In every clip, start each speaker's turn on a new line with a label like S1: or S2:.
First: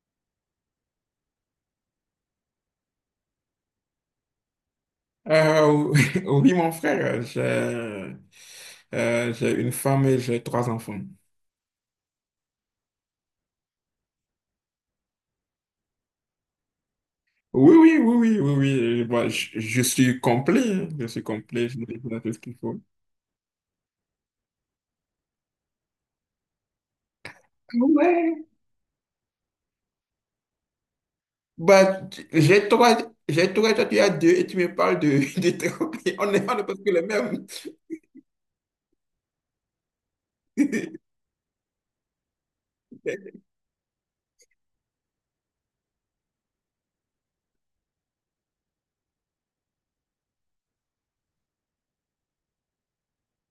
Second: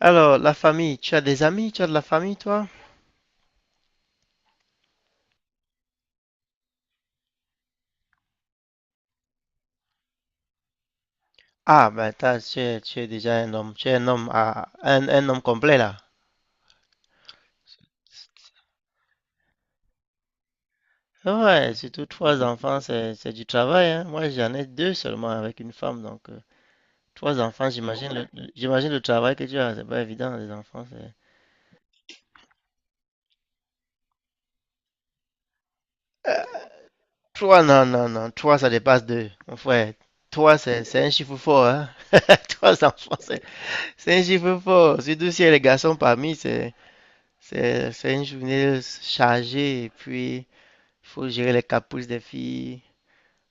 S1: Alors, la famille, tu as des amis, tu as de la famille, toi?
S2: Euh, oui, mon frère, j'ai une femme et j'ai trois enfants.
S1: Ah, ben, t'as, tu es déjà un homme, tu es un homme, à, un homme complet, là.
S2: Oui, oui, oui, oui, oui, oui. Bah, je suis complet, hein. Je suis complet,
S1: Ouais,
S2: je
S1: surtout
S2: je tout ce
S1: trois
S2: qu'il
S1: enfants,
S2: faut.
S1: c'est du travail, hein. Moi, j'en ai deux seulement avec une femme, donc, trois enfants, j'imagine
S2: Ouais.
S1: j'imagine le travail que tu as, c'est pas évident, les enfants, c'est…
S2: Bah, j'ai trois, toi tu as deux et tu me parles de, de trois. On est presque les mêmes.
S1: Trois, non, non, non, trois, ça dépasse deux, mon frère. Trois, c'est un chiffre fort, hein. Trois enfants, c'est un chiffre fort. Surtout s'il y a les garçons parmi, c'est une journée chargée, et puis… faut gérer les caprices des filles.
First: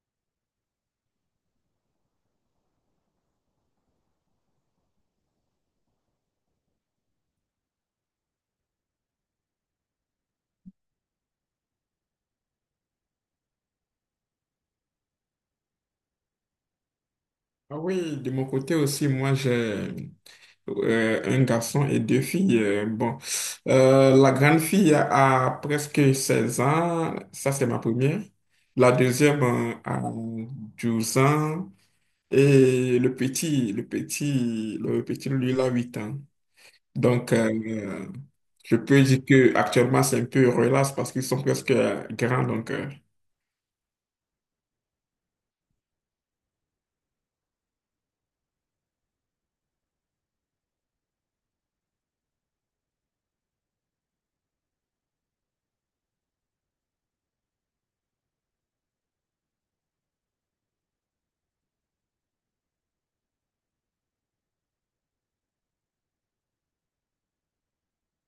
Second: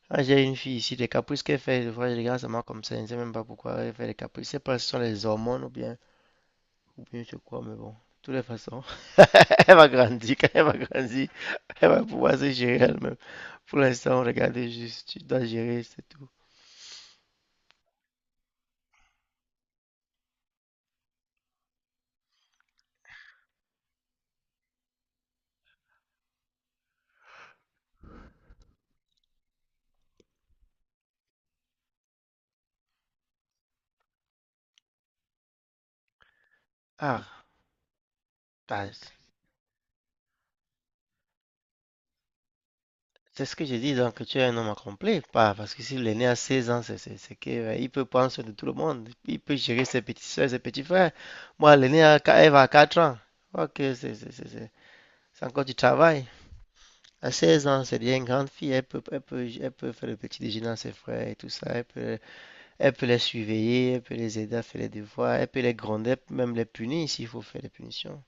S1: Ah, j'ai une fille ici, les caprices qu'elle fait, des fois je regarde seulement comme ça, je ne sais même pas pourquoi elle fait les caprices. Je sais pas si ce sont les hormones ou bien, je sais quoi, mais bon. De toutes les façons, elle va grandir, quand elle va grandir, elle va pouvoir se gérer elle-même. Pour l'instant, regardez juste, tu dois gérer, c'est tout.
S2: Ah oui, de mon côté aussi, moi j'ai un garçon et deux filles. Bon, la grande fille a presque 16 ans, ça c'est ma première. La deuxième a 12 ans et le petit lui il a 8 ans. Donc
S1: Ah,
S2: euh, je
S1: bah,
S2: peux dire que actuellement c'est un peu relax parce qu'ils sont presque grands donc.
S1: c'est ce que j'ai dit, donc tu es un homme accompli, pas parce que s'il est né à 16 ans, il peut prendre soin de tout le monde, il peut gérer ses petites soeurs, ses petits frères. Moi, elle est née à, elle va à 4 ans, ok, c'est encore du travail. À 16 ans, c'est déjà une grande fille, elle peut faire le petit déjeuner à ses frères et tout ça, elle peut les surveiller, elle peut les aider à faire les devoirs, elle peut les gronder, elle peut même les punir s'il faut faire des punitions.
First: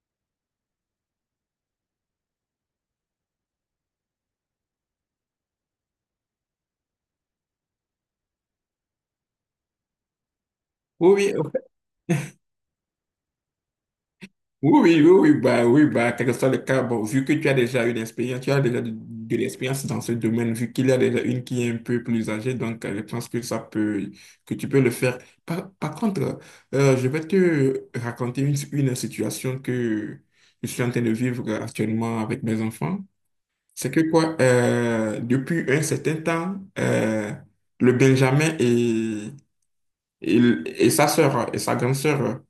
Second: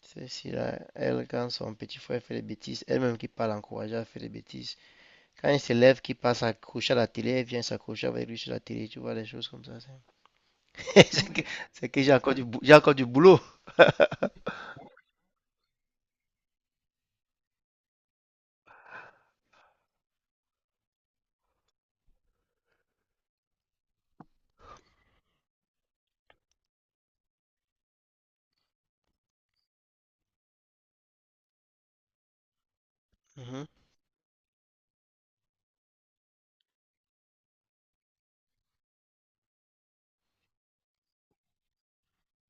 S1: C'est si là, elle, quand son petit frère fait des bêtises, elle-même qui parle l'encourager à faire des bêtises. Quand il s'élève, qui passe accroché à la télé, elle vient s'accrocher avec lui sur la télé, tu vois, des choses comme ça. C'est
S2: Oui,
S1: que,
S2: oui,
S1: c'est que j'ai encore du boulot.
S2: Oui, oui, bah, oui, bah, quel que soit le cas, bon, vu que tu as déjà eu expérience, tu as déjà de l'expérience dans ce domaine, vu qu'il y a déjà une qui est un peu plus âgée, donc je pense que tu peux le faire. Par contre, je vais te raconter une situation que je suis en train de vivre actuellement avec mes enfants.
S1: Mhm,
S2: C'est que quoi, depuis un certain temps, le Benjamin et, et sa sœur, et sa grande sœur,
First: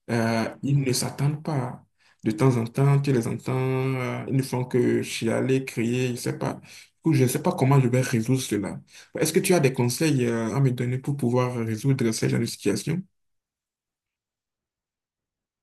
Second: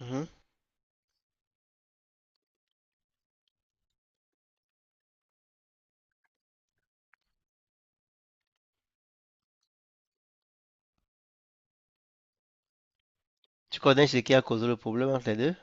S1: mhm.
S2: ils ne s'attendent pas. De temps en temps, tu les entends, ils ne font que chialer, crier, je ne sais pas. Du coup, je ne sais pas comment je vais résoudre cela. Est-ce que tu as des conseils, à me donner pour pouvoir résoudre ce genre de situation?
S1: Tu connais ce qui a causé le problème entre les deux?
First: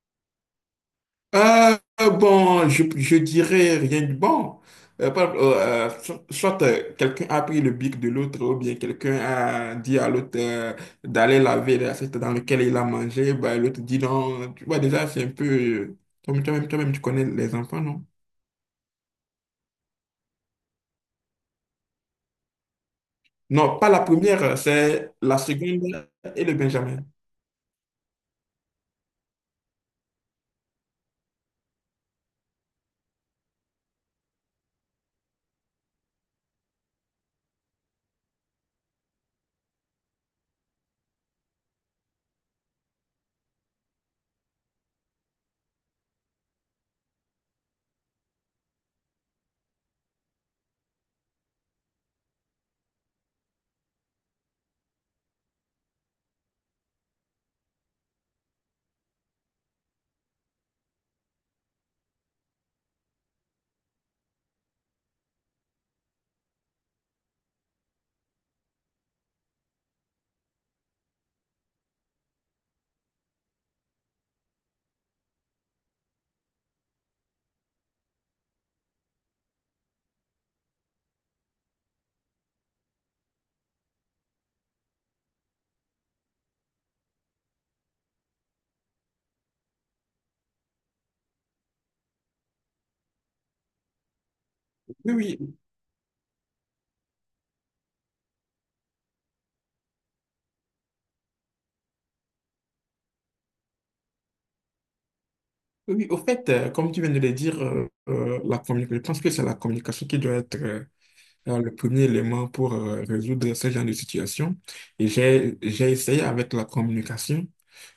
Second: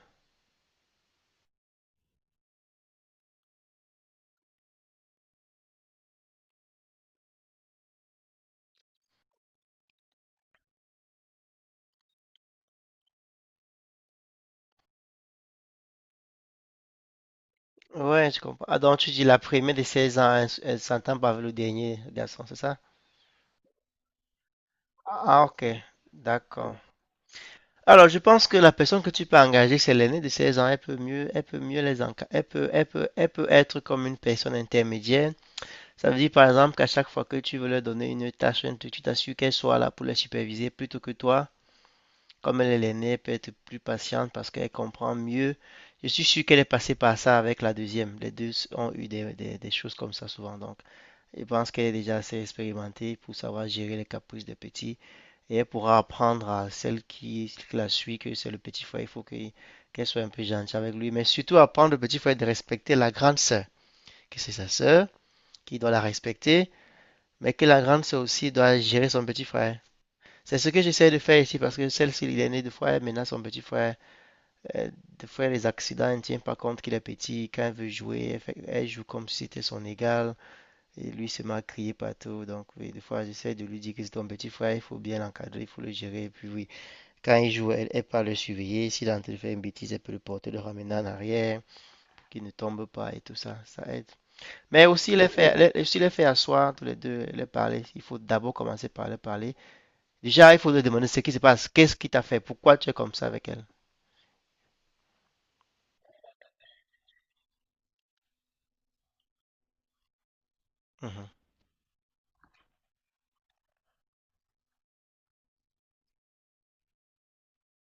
S2: Euh, bon, je dirais rien de bon. Soit quelqu'un a pris le bic de l'autre ou bien quelqu'un a dit à l'autre d'aller laver l'assiette dans laquelle il a mangé, bah, l'autre dit non. Tu vois, déjà, c'est un peu... Toi-même, toi-même, toi-même, tu connais les enfants, non?
S1: Ouais, je comprends. Ah, donc tu dis la première de 16 ans, elle, elle s'entend pas avec le dernier garçon, c'est ça?
S2: Non, pas la première, c'est la
S1: Ah, ok,
S2: seconde et le
S1: d'accord.
S2: Benjamin.
S1: Alors, je pense que la personne que tu peux engager, c'est l'aînée de 16 ans. Elle peut mieux Elle peut, elle peut être comme une personne intermédiaire. Ça veut dire par exemple qu'à chaque fois que tu veux leur donner une tâche, un truc, tu t'assures qu'elle soit là pour la superviser plutôt que toi. Comme elle est l'aînée, elle peut être plus patiente parce qu'elle comprend mieux. Je suis sûr qu'elle est passée par ça avec la deuxième. Les deux ont eu des choses comme ça souvent. Donc, je pense qu'elle est déjà assez expérimentée pour savoir gérer les caprices des petits. Et elle pourra apprendre à celle qui, la suit que c'est le petit frère. Qu'elle soit un peu gentille avec lui. Mais surtout apprendre au petit frère de respecter la grande sœur, que c'est sa sœur, qui doit la respecter mais que la grande sœur aussi doit gérer son petit frère. C'est ce que j'essaie de faire ici parce que celle-ci, il est né de frère, maintenant son petit frère, euh, des fois les accidents, elle ne tient pas compte qu'il est petit, quand elle veut jouer, elle joue comme si c'était son égal, et lui se met à crier partout, donc oui, des fois j'essaie de lui dire que c'est ton petit frère, il faut bien l'encadrer, il faut le gérer, et puis oui, quand il joue, elle, elle pas le surveiller, s'il est en train de faire une bêtise, elle peut le porter, le ramener en arrière, qu'il ne tombe pas et tout ça, ça aide. Mais
S2: Oui,
S1: aussi les
S2: oui, oui,
S1: faire, les, aussi les faire asseoir tous les deux, les parler, il faut d'abord commencer par les parler. Déjà, il faut te demander ce qui se passe. Qu'est-ce qui t'a fait? Pourquoi tu es comme ça avec elle?
S2: oui. Au fait, comme tu viens de le dire, la communication, je pense que c'est la communication qui doit être
S1: Mhm,
S2: le premier élément pour résoudre ce genre de situation. Et j'ai essayé avec la communication.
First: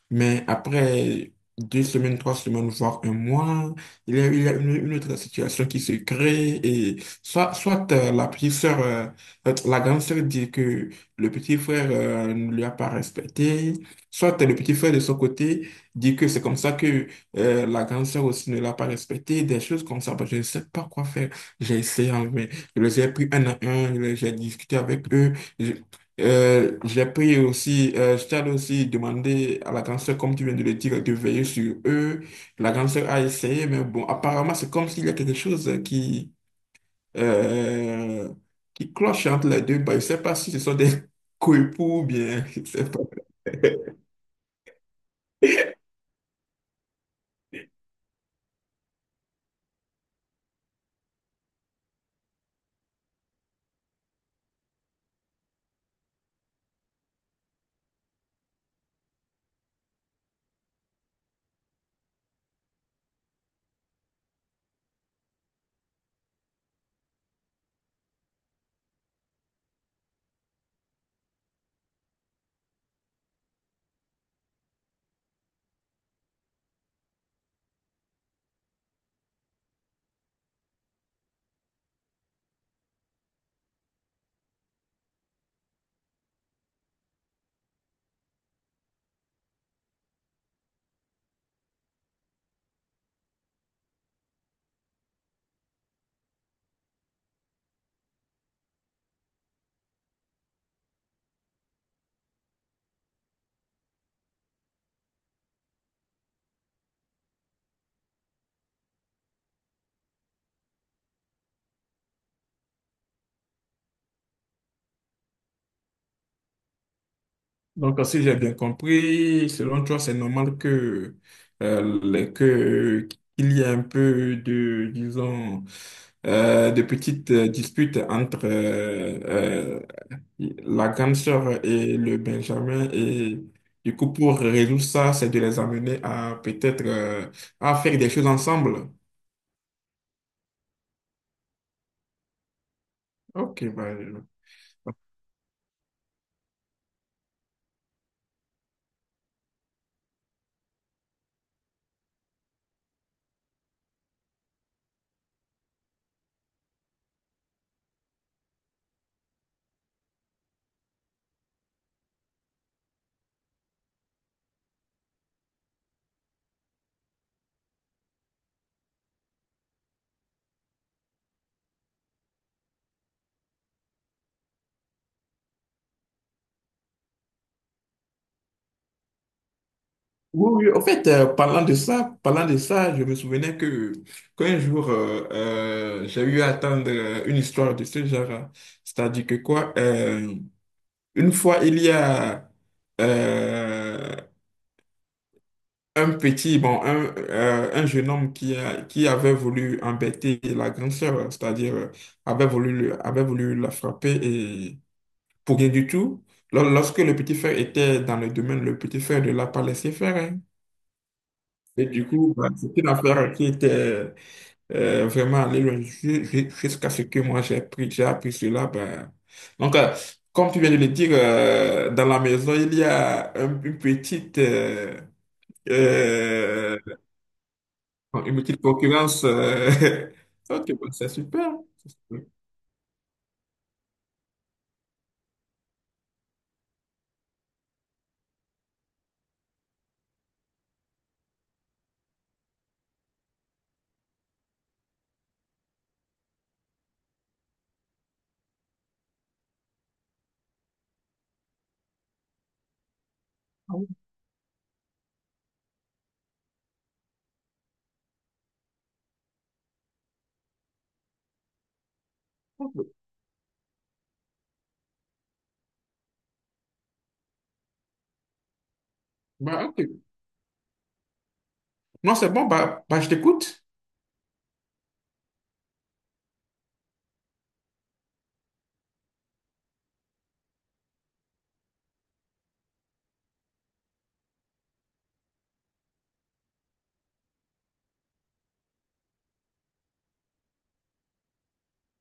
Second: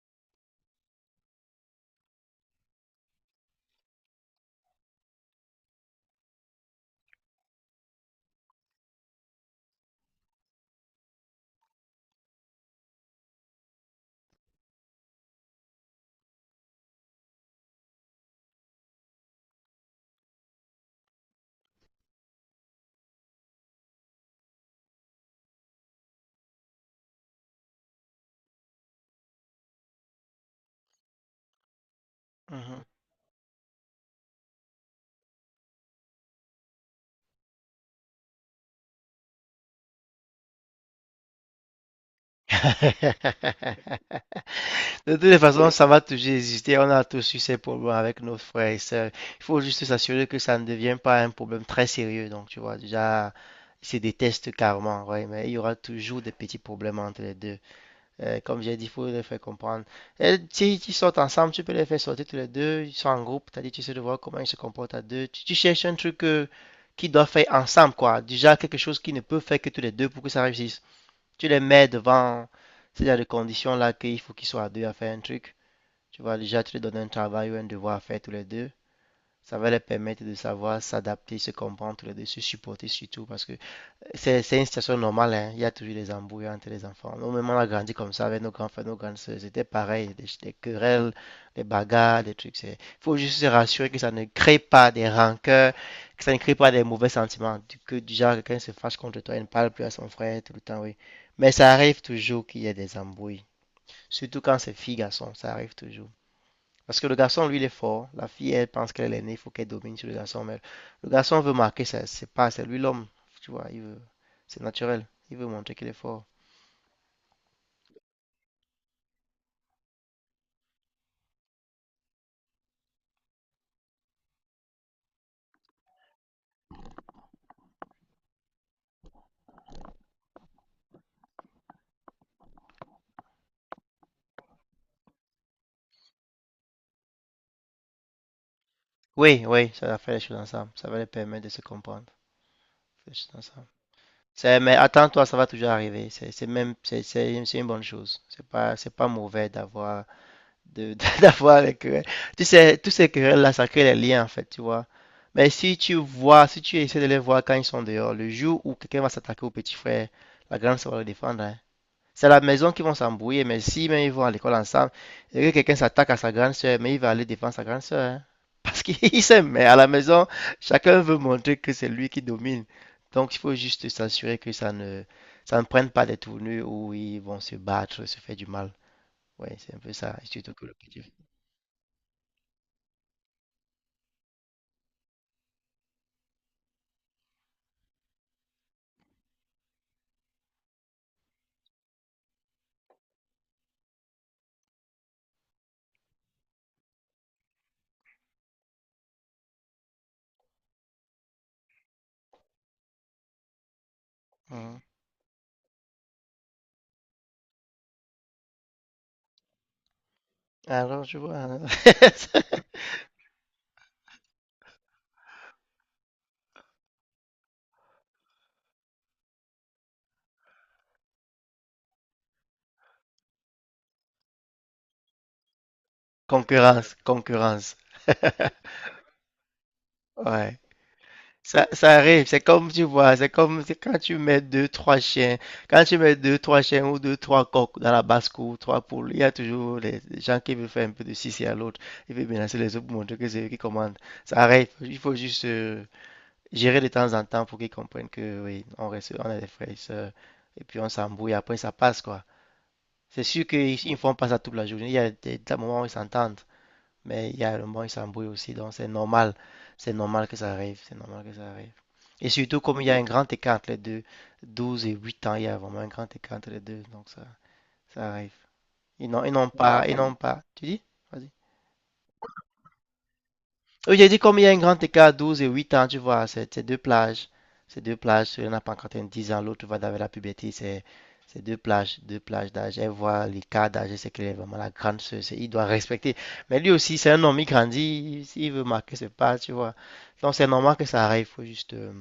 S2: Mais après deux semaines, trois semaines, voire un mois, il y a une autre situation qui se crée et soit la grande sœur dit que le petit frère ne lui a pas respecté, soit le petit frère de son côté dit que c'est comme ça que la grande sœur aussi ne l'a pas respecté, des choses comme ça. Bah, je ne sais pas quoi faire. J'ai essayé, hein, mais je les ai pris un à un, j'ai discuté avec eux. J'ai pris aussi, je t'avais aussi demandé à la grande sœur, comme tu viens de le dire, de veiller sur eux. La
S1: mhm.
S2: grande sœur a essayé, mais bon, apparemment, c'est comme s'il y a quelque chose euh, qui cloche entre les deux. Bah, je sais pas si ce sont des coépoux ou bien, je sais pas.
S1: De toutes les façons, ça va toujours exister. On a tous eu ces problèmes avec nos frères et sœurs. Il faut juste s'assurer que ça ne devient pas un problème très sérieux. Donc, tu vois, déjà, ils se détestent carrément, ouais, mais il y aura toujours des petits problèmes entre les deux. Comme j'ai dit, il faut les faire comprendre. Et si ils sortent ensemble, tu peux les faire sortir tous les deux. Ils sont en groupe, t'as dit, tu sais de voir comment ils se comportent à deux. Tu cherches un truc qu'ils doivent faire ensemble, quoi. Déjà, quelque chose qu'ils ne peuvent faire que tous les deux pour que ça réussisse. Tu les mets devant ces genre de conditions-là qu'il faut qu'ils soient à deux à faire un truc. Tu vois, déjà, tu leur donnes un travail ou un devoir à faire tous les deux. Ça va leur permettre de savoir s'adapter, se comprendre tous les deux, se supporter surtout parce que c'est une situation normale, hein. Il y a toujours des embrouilles entre les enfants. Nous-mêmes, on a grandi comme ça avec nos grands frères, nos grandes sœurs. C'était pareil, des querelles, des bagarres, des trucs. Il faut juste se rassurer que ça ne crée pas des rancœurs, que ça ne crée pas des mauvais sentiments. Du genre, quelqu'un se fâche contre toi il ne parle plus à son frère tout le temps, oui. Mais ça arrive toujours qu'il y ait des embrouilles. Surtout quand c'est filles, garçons, ça arrive toujours. Parce que le garçon, lui, il est fort. La fille, elle pense qu'elle est née, il faut qu'elle domine sur le garçon. Mais le garçon veut marquer, ça, c'est pas, c'est lui l'homme. Tu vois, c'est naturel. Il veut montrer qu'il est fort.
S2: Donc, si j'ai bien compris, selon toi, c'est normal que, euh, les- que, qu'il y ait un peu de, disons, de petites disputes entre la grande sœur et le Benjamin. Et du coup, pour résoudre ça, c'est de les amener à peut-être à faire des choses ensemble.
S1: Oui, oui, ça va faire les choses ensemble. Ça va les permettre de se comprendre. Faire les choses
S2: Ok,
S1: ensemble.
S2: bah,
S1: Mais attends-toi, ça va toujours arriver. C'est une bonne chose. C'est pas mauvais d'avoir. De, d'avoir les querelles. Tu sais, tous ces querelles-là, ça crée les liens, en fait, tu vois. Si tu essaies de les voir quand ils sont dehors, le jour où quelqu'un va s'attaquer au petit frère, la grande sœur va le défendre, hein. C'est à la maison qu'ils vont s'embrouiller, mais si même ils vont à l'école ensemble, et que quelqu'un s'attaque à sa grande sœur, mais il va aller défendre sa grande sœur, hein. Parce qu'ils s'aiment, mais à la maison, chacun veut montrer que c'est lui qui domine. Donc il faut juste s'assurer que ça ne prenne pas des tournures où ils vont se battre, se faire du mal. Ouais, c'est un peu ça. Et surtout que
S2: oui, oui,
S1: le
S2: en
S1: petit…
S2: fait, parlant de ça, je me souvenais que qu'un jour, j'ai eu à attendre une histoire de ce genre. Hein. C'est-à-dire que quoi, une fois, il y a euh, un petit, bon, un jeune homme qui, qui avait voulu embêter la grande sœur, c'est-à-dire avait avait voulu la frapper
S1: Mhm.
S2: et pour rien du tout. Lorsque le petit frère était dans le domaine, le petit frère ne l'a pas laissé faire. Hein.
S1: Alors, je vois, hein.
S2: Et du coup, bah, c'est une affaire qui était vraiment allée loin jusqu'à ce que moi j'ai appris cela. Bah. Donc, comme tu viens de le dire, dans la maison, il y a une petite... euh,
S1: Concurrence, concurrence.
S2: bon, une petite concurrence.
S1: Ouais.
S2: Ok, bon, c'est super.
S1: Ça,
S2: C'est
S1: ça
S2: super.
S1: arrive, c'est comme tu vois, c'est comme c'est quand tu mets deux, trois chiens ou deux, trois coqs dans la basse-cour, trois poules, il y a toujours les gens qui veulent faire un peu de sissi à l'autre, ils veulent menacer les autres pour montrer que c'est eux qui commandent. Ça arrive, il faut juste gérer de temps en temps pour qu'ils comprennent que oui, on reste, on est des frères et sœurs, et puis on s'embrouille, après ça passe quoi. C'est sûr
S2: Ah
S1: qu'ils
S2: oui,
S1: ils ne font pas ça toute la journée, il y a des moments où ils s'entendent. Mais il y a le moment, il s'embrouille aussi, donc c'est normal. C'est normal que ça arrive. C'est normal que ça arrive. Et surtout, comme il y a
S2: ok.
S1: un grand écart entre les deux, 12 et 8 ans, il y a vraiment un grand écart entre les deux, donc ça arrive.
S2: Bah, ok.
S1: Ils n'ont pas. Tu dis? Vas-y.
S2: Non, c'est bon, bah, bah, je t'écoute.
S1: Oui, j'ai dit comme il y a un grand écart, 12 et 8 ans, tu vois, c'est deux plages. Ces deux plages, celui-là n'a pas encore atteint 10 ans, l'autre va vers la puberté, c'est deux plages d'âge. Elle voit l'écart d'âge, c'est qu'elle est vraiment la grande sœur, il doit respecter. Mais lui aussi, c'est un homme, il grandit, s'il veut marquer ce pas, tu vois. Donc c'est normal que ça arrive,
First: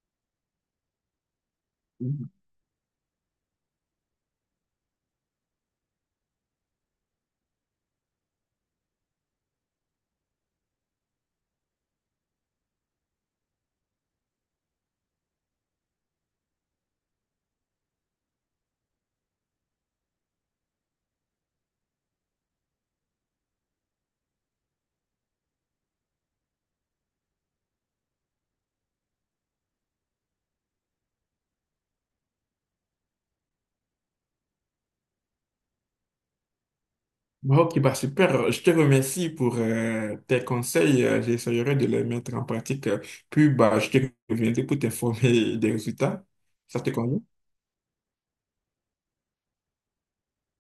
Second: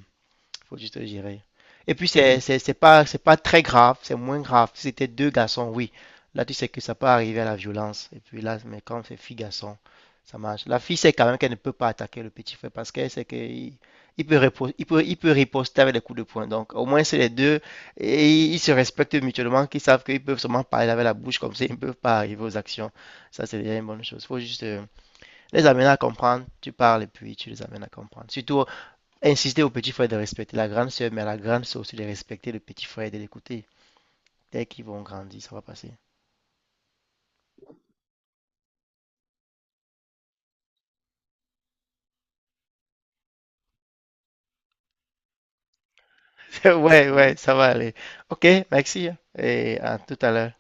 S1: faut juste le gérer. Et puis,
S2: Mhm.
S1: c'est pas très grave, c'est moins grave. Si c'était deux garçons, oui. Là, tu sais que ça peut arriver à la violence. Et puis là, mais quand c'est fille-garçon, ça marche. La fille sait quand même qu'elle ne peut pas attaquer le petit frère parce qu'elle sait qu'il il peut, il peut riposter avec les coups de poing. Donc, au moins, c'est les deux. Et ils se respectent mutuellement, qu'ils savent qu'ils peuvent seulement parler avec la bouche comme ça, ils ne peuvent pas arriver aux actions. Ça, c'est déjà une bonne chose. Il faut juste les amener à comprendre. Tu parles et puis tu les amènes à comprendre. Surtout insister au petit frère de respecter la grande sœur, mais à la grande sœur aussi de respecter le petit frère et de l'écouter. Dès qu'ils vont grandir, ça va passer.
S2: Bah, ok, bah, super. Je te remercie pour tes conseils. J'essaierai de les mettre en pratique. Puis, bah, je te reviendrai pour t'informer des résultats. Ça te
S1: Ouais,
S2: convient?
S1: ouais, ça va aller. Ok, merci, hein. Et à tout à l'heure.